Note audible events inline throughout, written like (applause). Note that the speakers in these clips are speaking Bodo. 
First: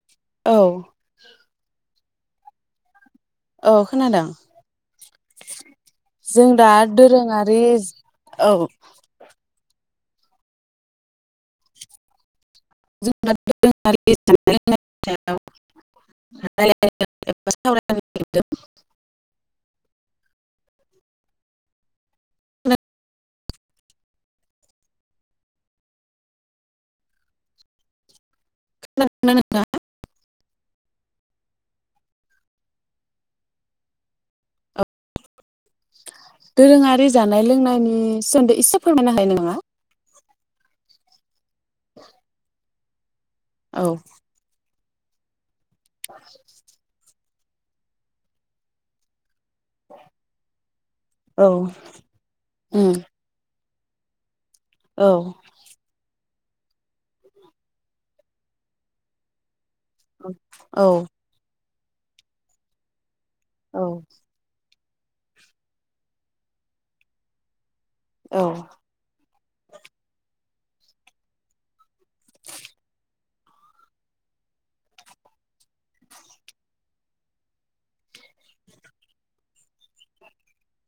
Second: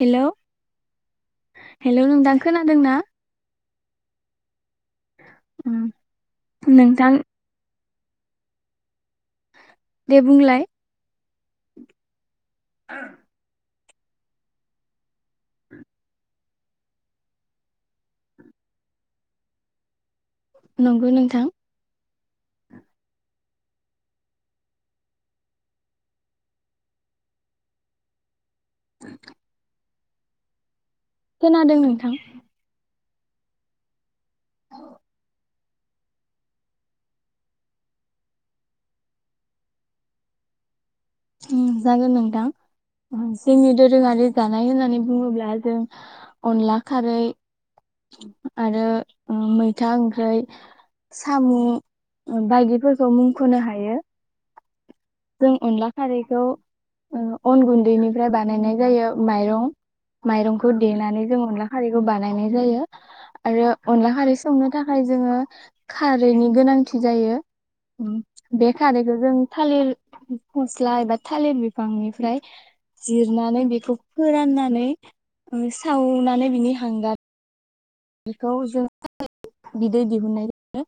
हेलौ औ हेलौ नोंथां खोनादों ना? औ खोनादों उम जों दा नोंथां दोरोङारि औ। दे बुंलाय। (unintelligible) (unintelligible) नंगौ नोंथां। (unintelligible) (unintelligible) खोनादों नोंथां। दोरोङारि जानाय लोंनायनि सोमोन्दै एसे फोरमायना हायो नामा? जागोन नोंथां। जोंनि औ दोरोङारि जानाय होननानै बुङोब्ला जों अनला खारै आरो ओ मैथा ओंख्रै सामु उम बायदिफोरखौ मुंख'नो हा हायो। औ जों अनला खारै खौ उम अन गुन्दैनिफ्राय बानायनाय जायो माइरं माइरंखौ औ देनानै जों अनला खारिखौ बानायनाय जायो। आरो अनला खारै संनो थाखाय जोङो खारैनि गोनांथि जायो। उम औ बे खारैखो जों थालिर फस्ला एबा थालिर बिफांनिफ्राय जिरनानै बेखौ फोराननानै सावनानै बिनि हांगार बेखौ जों बिदै दिहुननायायो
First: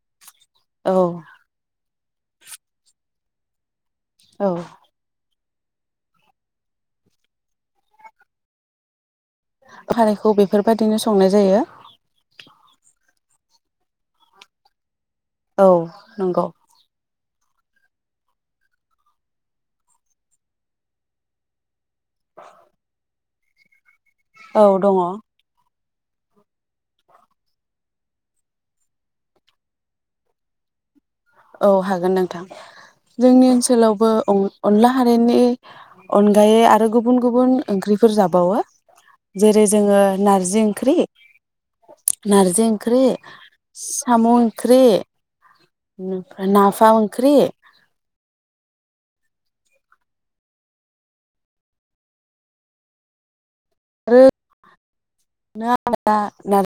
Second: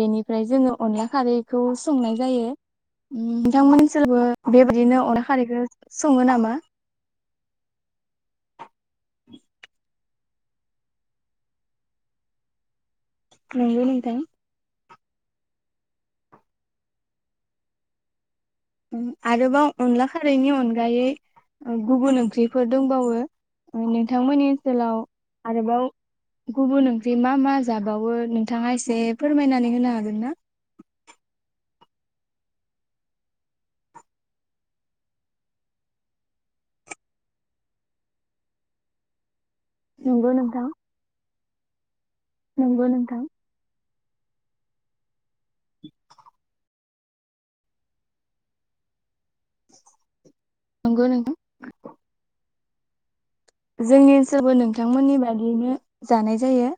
बेनि ओमफ्राय जोङो अनला खारैखौ संनाय जायो नोंथांमोननि सोरबो औ बेबायदिनो अनला खारैखो सङो नामा? खारैखौ बेफोरबायदिनो संनाय जायो। नंगौ नोंथां। औ नंगौ। आरोबाव अनला खारैनि अनगायै गुबुन ओंख्रिफोर दंबावो। (unintelligible) नोंथांमोननि औ दङ ओनसोलाव आरोबाव गुबुन ओंख्रि मा मा जाबावो नोंथाङा एसे फोरमायनानै होनो हागोन ना? औ हागोन नोंथां जोंनि ओनसोलावबो अनला खारिनि अनगायै आरो गुबुन गुबुन ओंख्रिफोर जाबावो जेरै जोङो नंगौ नारजि नोंथां ओंख्रि (inaudible) नारजि नंगौ ओंख्रि नोंथां सि साम' ओंख्रि। (unintelligible) नाफाम ओंख्रि नंगौ नोंथां। जोंनि आरो ओनसोलबो नोंथांमोननि बादियैनो जानाय नार जायो।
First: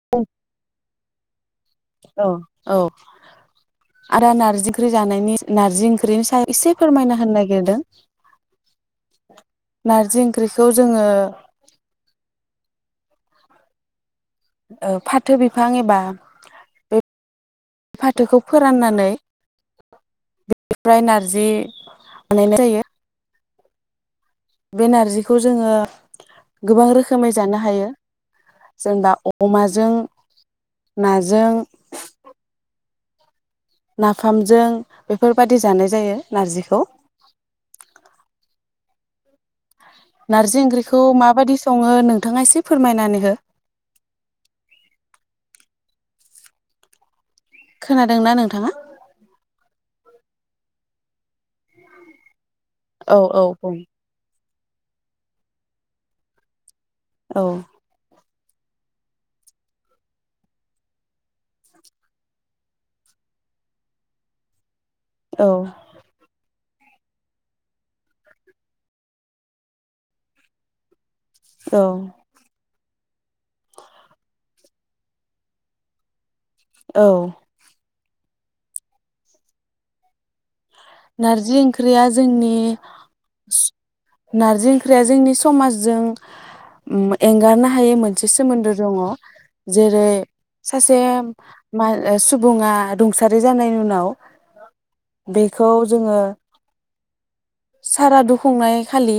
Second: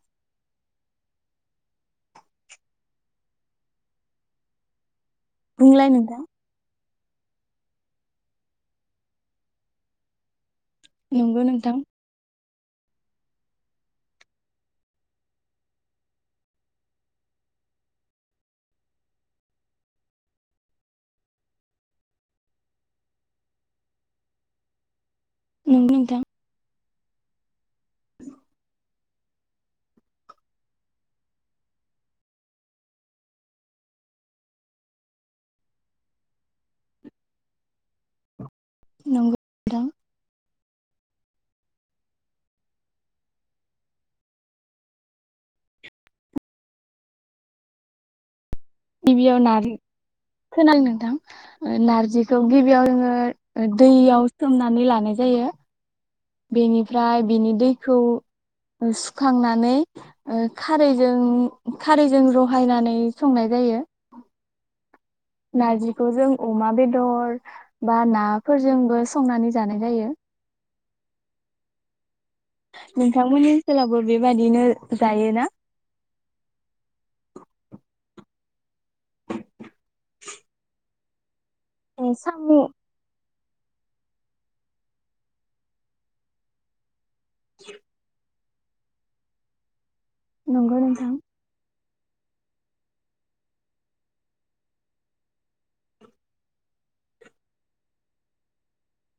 औ औ आरो नारजिख्रुय- जानायनि नारजि बुंलाय नोंथां ओंख्रिनि सायाव एसे फोरमायना होनो नागिरदों नारजि ओंख्रि खौ जोङो नंगौ नोंथां ओ फाथो बिफां एबा बे फाथोखौ फोराननानै बेनिफ्राय नारजि बानायनाय जायो। बेे नारजि खौ जोङो नंगौ नोंथां गोबां रोखोमै जानो हायो जेनेबा अमाजों नाजों नाफामजों बेफोरबायदि जानाय जायो नार्जिखौ नंगौ नोंथां नारजि ओंख्रिखौ माबायदि सङो नोंथाङा एसे फोरमायनानै हो? खोनादोंना नोंथाङा? गिबियाव नारजि खोनादों नोंथां ओ नारजि खौ गिबियाव जोङो औ औ बुं दैयाव सोमनांगौ नानै लानाय जायो। बेनि ओमफ्राय औ बिनि दैखौ सुखांनानै ओ खारैजों खारैजों रहायनानै संनाय जायो। औ नारजिखौ जों अमा बेदर बा नाफोरजोंबो संनानै जानाय जायो। औ नोंथांमोननि ओनसोलावबो बेबादिनो जायोना? औ (inaudible) नारजि जि ओंख्रिया साम' जोंनि नारजि ओंख्रिया जोंनि समाजजों उम एंगारनो हायो मोनसे सोमोन्दो दङ। जे रै- नंगौ सासे नोंथां मा सुबुङा रुंसारि जानायनि उनाव बे खौ जोङो सारादु खुंनाय खालि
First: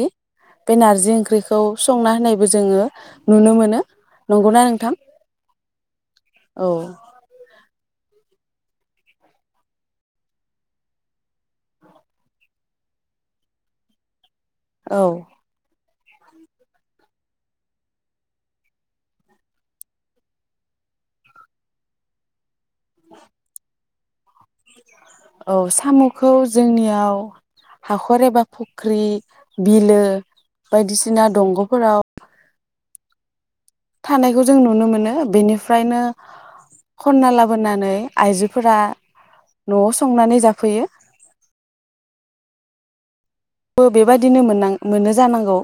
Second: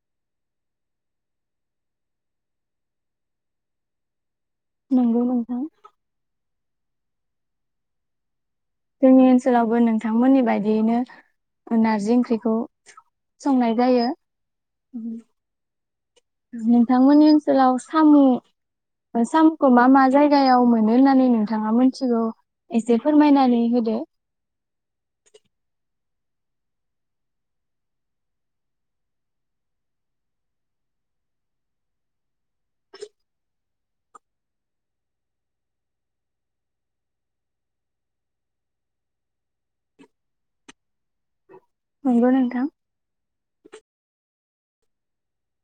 बे नारजि ओंख्रिखौ संना होनायबो जोङो नुनो मोनो। नंगौना नोंथां नंगौ नोंथां औ जोंनि ओनसोलावबो नोंथांमोननि बायदियैनो ओ नारजि ओंख्रिखौ संनाय जायो। औ नोंथांमोननि ओनसोलाव साम' साम'खौ मा मा जायगायाव मोनो होननानै नोंथाङा मिथिगौ? एसे फोरमायनानै होदो औ साम'खौ जोंनियाव हाखर एबा फुख्रि बिलो बायदिसिना दंग'फोराव थानायखौ जों नुनो मोनो बेनिफ्रायनो खनना लाबोनानै आइजोफोरा न'आव संनानै जाफैयो। नंगौ नोंथां बो बेबायदिनो मोननां मोनो जानांगौ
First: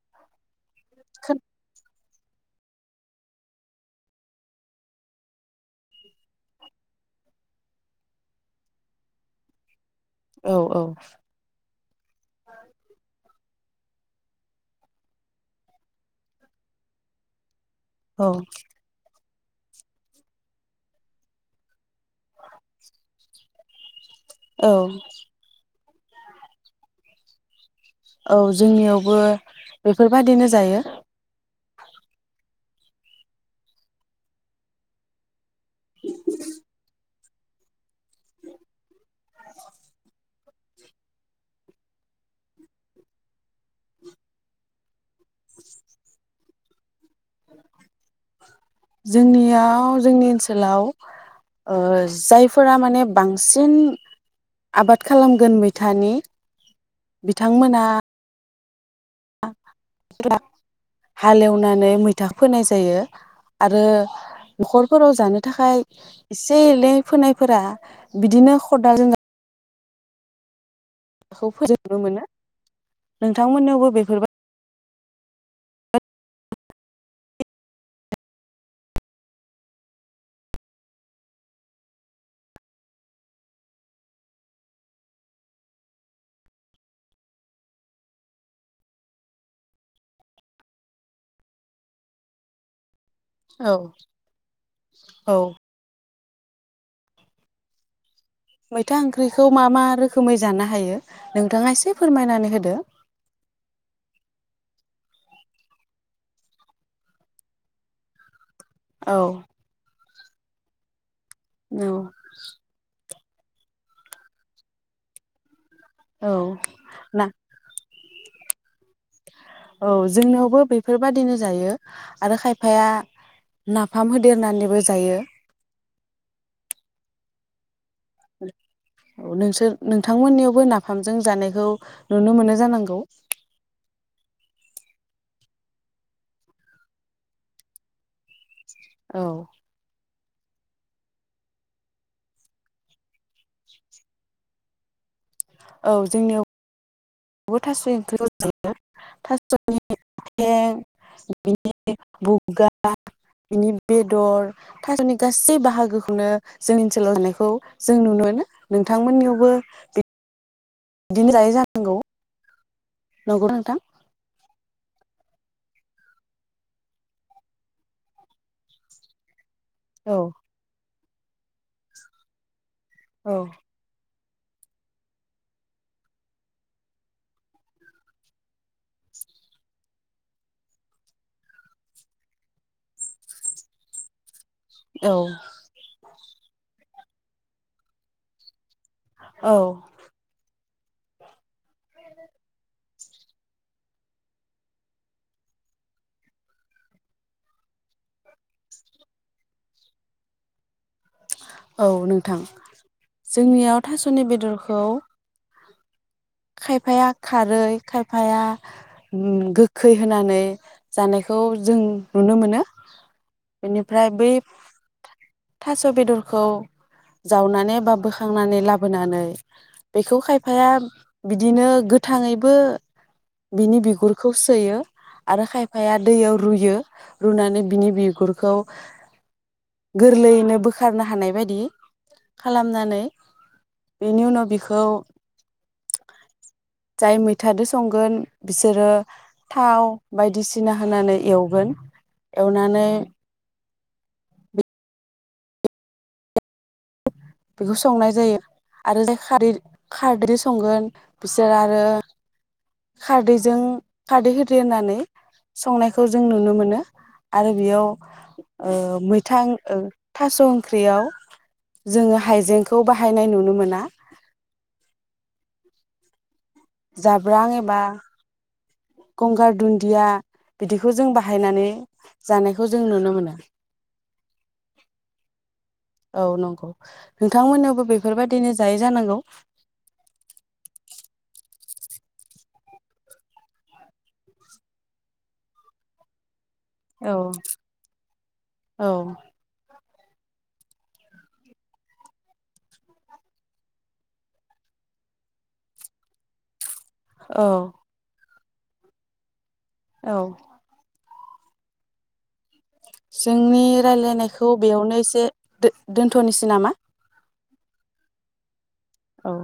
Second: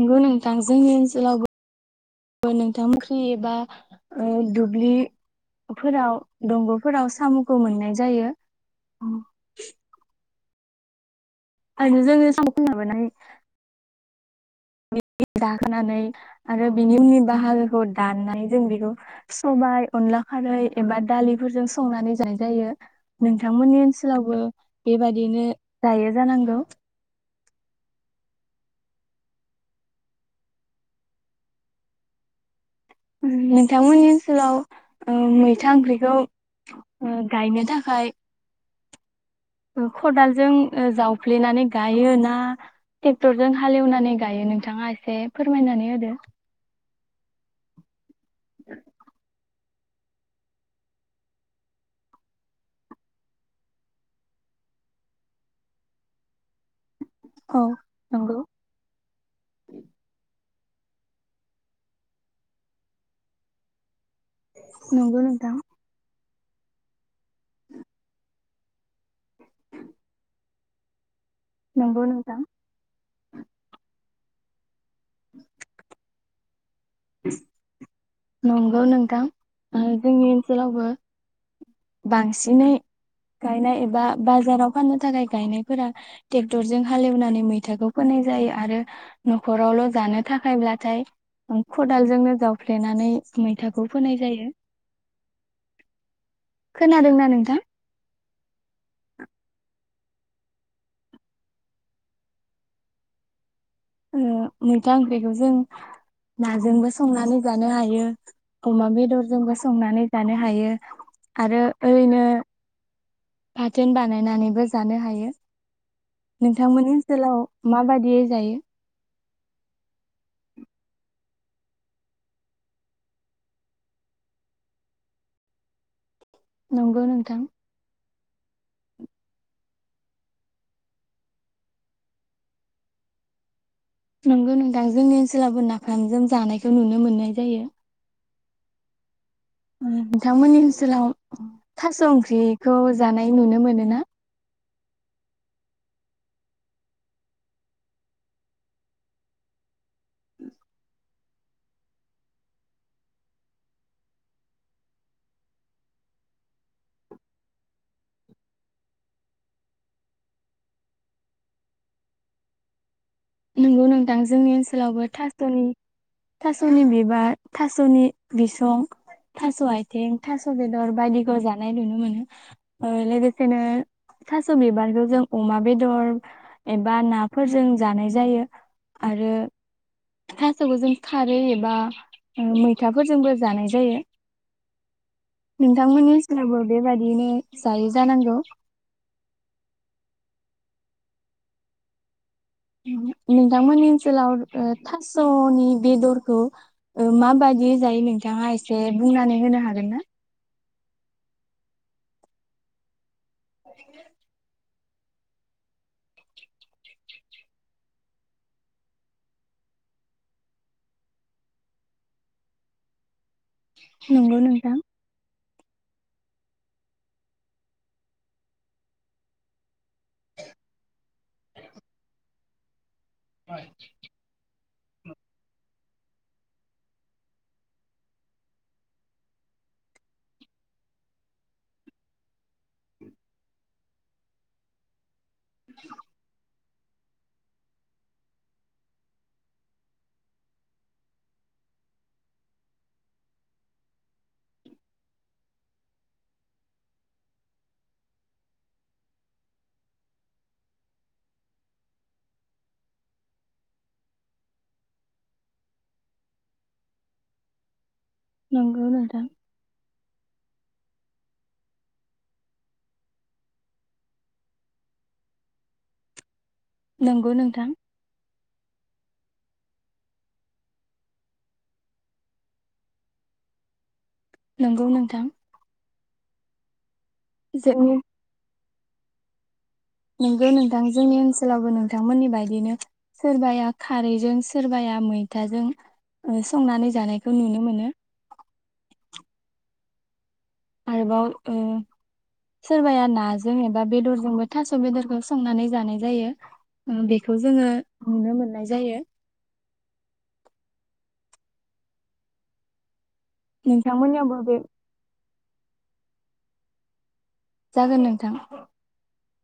नंगौ नोंथां जोंनि ओनसोलावबो बो नोंथां मोनख्रि एबा ओ दुब्लिफोराव दंग'फोराव साम'खौ मोननाय जायो। औ औ ओंखायनो जोङो (unintelligible) (unintelligible) आरो बिनि उननि बाहागो खौ दाननाय जों बेखौ सबाय अनला खारै एबा दालिफोरजों संनानै जानाय जायो नोंथांमोननि ओनसो लावबो औ बेबायदिनो जायो जानांगौ। औ जोंनियावबो बेफोरबादिनो जायो। ओ नोंथांमोननि ओनसोलाव ओ मैथा ओंख्रिखौ गायनो थाखाय ओ खदालजों ओ जावफ्लेनानै गायो ना ट्रेक्टरजों हालेवनानै गायो नोंथाङा ए से फोरमायनानै होदो जोंनिया थ' जोंनि ओनसोलाव ओ जायफोरा माने बांसिन आबाद खालामगोन मैथानि औ बिथांमोना (unintelligible) (unintelligible) हालेवनानै मैथा फोनाय जायो आरो न'खरफोराव नंगौ जानो नोंथां थाखाय एसे एले फोनायफोरा बिदिनो खदालजों खौ फोजोबनो नंगौ मोनो नोंथां नोंथांमोननियावबो बेफोरबाय (unintelligible) नंगौ नोंथां जोंनि ओनसोलावबो बांसिनै गायनाय एबा बाजाराव फाननो थाखाय गायनायफोरा ट्रेक्टरजों हालेवनानै मैथाखौ फोनाय जायो आरो न'खरावल' जानो थाखायब्लाथाय खदालजोंनो जावफ्लेनानै औ मैथाखौ फोनाय जायो औ खोनादोंना नोंथां मैथा ओंख्रिखौ मा-मा रोखोमै जानो हायो नोंथाङा एसे फोरमायनानै होदो मैथा ओंख्रिखौ जों नाजोंबो संनानै जानो हायो अमा औ बेदरजोंबो संनानै जानो हायो आरो औ ओरैनो बाथोन बानायनानैबो जानो हायो औ नोंथांमोननि ना ओनसोलाव माबायदि बिदियै जायो औ जोंनियावबो बेफोरबादिनो जायो आरो खायफाया नाफाम होदेरनानैबो जायो नंगौ नोंथां औ नोंसोर नोंथांमोननियावबो नाफामजों जानायखौ नुनो मोनो जानांगौ नंगौ नोंथां जोंनि ओनसोलावबो नाफामजों जानायखौ नुनो मोननाय जायो औ नोंथांमोननि ओनसोलाव थास' ओंख्रिखौ जानाय नुनो मोनो ना औ जोंनियाव बो थास' ओंख्रियाव जायो थास'नि आथें बिनि बुगा बिनि बेदर थास'नि गासै बाहागोखौनो जोंनि ओनसोलाव जानायखौ जों नुनो मोनो नोंथांमोननियावबो बि बिदिनो जायो जानांगौ नोंगौ नोंथां जोंनि ओनसोलावबो थास'नि थास'नि बिबार थास'नि बिसं थास' औ आइथिं थास' बेदर बायदि खौ जानाय नुनो मोनो ओ औ लोगोसेनो थास' बिबारखौ जों अमा बेदर एबा नाफोरजों जानाय जायो आरो थास'खौ जों खारै एबा मैथाफोरजोंबो जानाय जायो नोंथांमोननि लावबो बेबादियैनो जायो जानांगौ औ (inaudible) नोंथांमोननि ओनसोलाव ओ थास'नि बेदरखौ ओ माबादियै जायो नोंथाङा एसे बुंनानै होनो हागोन ना औ नोंथां जोंनियाव थास'नि बेदर खौ खायफाया खारै खायफाया गोखै होनानै जानायखौ जों नुनो मोनो बेनिफ्राय बै नंगौ नोंथां थास' बेदरखौ जावनानै बा बोखांनानै लाबोनानै बेखौ खायफाया बिदिनो गोथांङैबो बिनि बिगुरखौ सोयो आरो खायफाया दैयाव रुयो रुनानै बिनि बिगुरखौ गोरलैयैनो बोखारनो हानाय बायदि खालामनानै बेनि उनाव बिखौ (inaudible) जाय मैथादो संगोन बिसोरो थाव बायदिसिना होनानै एवगोन एवनानै बेखौ संनाय जायो आरो जाय खारै खारदै संगोन बिसोर आरो खारदैजों खारदै होदो होननानै संनायखौ जों नुनो मोनो आरो बेयाव नंगौ ओं नोंथां मैथां ओ थासं ख्रियाव जोंङो हाइजेंखौ बाहायनाय नुनो मोना नंगौ जाब्रां नोंथां एबा गंगार दुन्दिया बिदिखौ जों बाहायनानै जानायखौ जों नुनो मोनो नंगौ नोंथां औ नंगौ नोंथांमोनावबो जोंनि बेफोरबायदिनो जायो जानांगौ नोंगौ नोंथां जोंनि ओनसोलावबो नोंथांमोननि बायदिनो सोरबाया खारैजों सोरबाया मैथाजों संनानै औ जानायखौ नुनो मोनो औ आरोबाव सोरबाया नाजों एबा बेदरजोंबो थास' बेदरखौ संनानै जानाय जायो बेखौ औ जोंङो नुनो मोनो जायो औ जोंनि नोंथांमोननियावबो राय्लायनायखौ बे बेयावनो एसे दोन्थनोसै नामा? जागोन नोंथां औ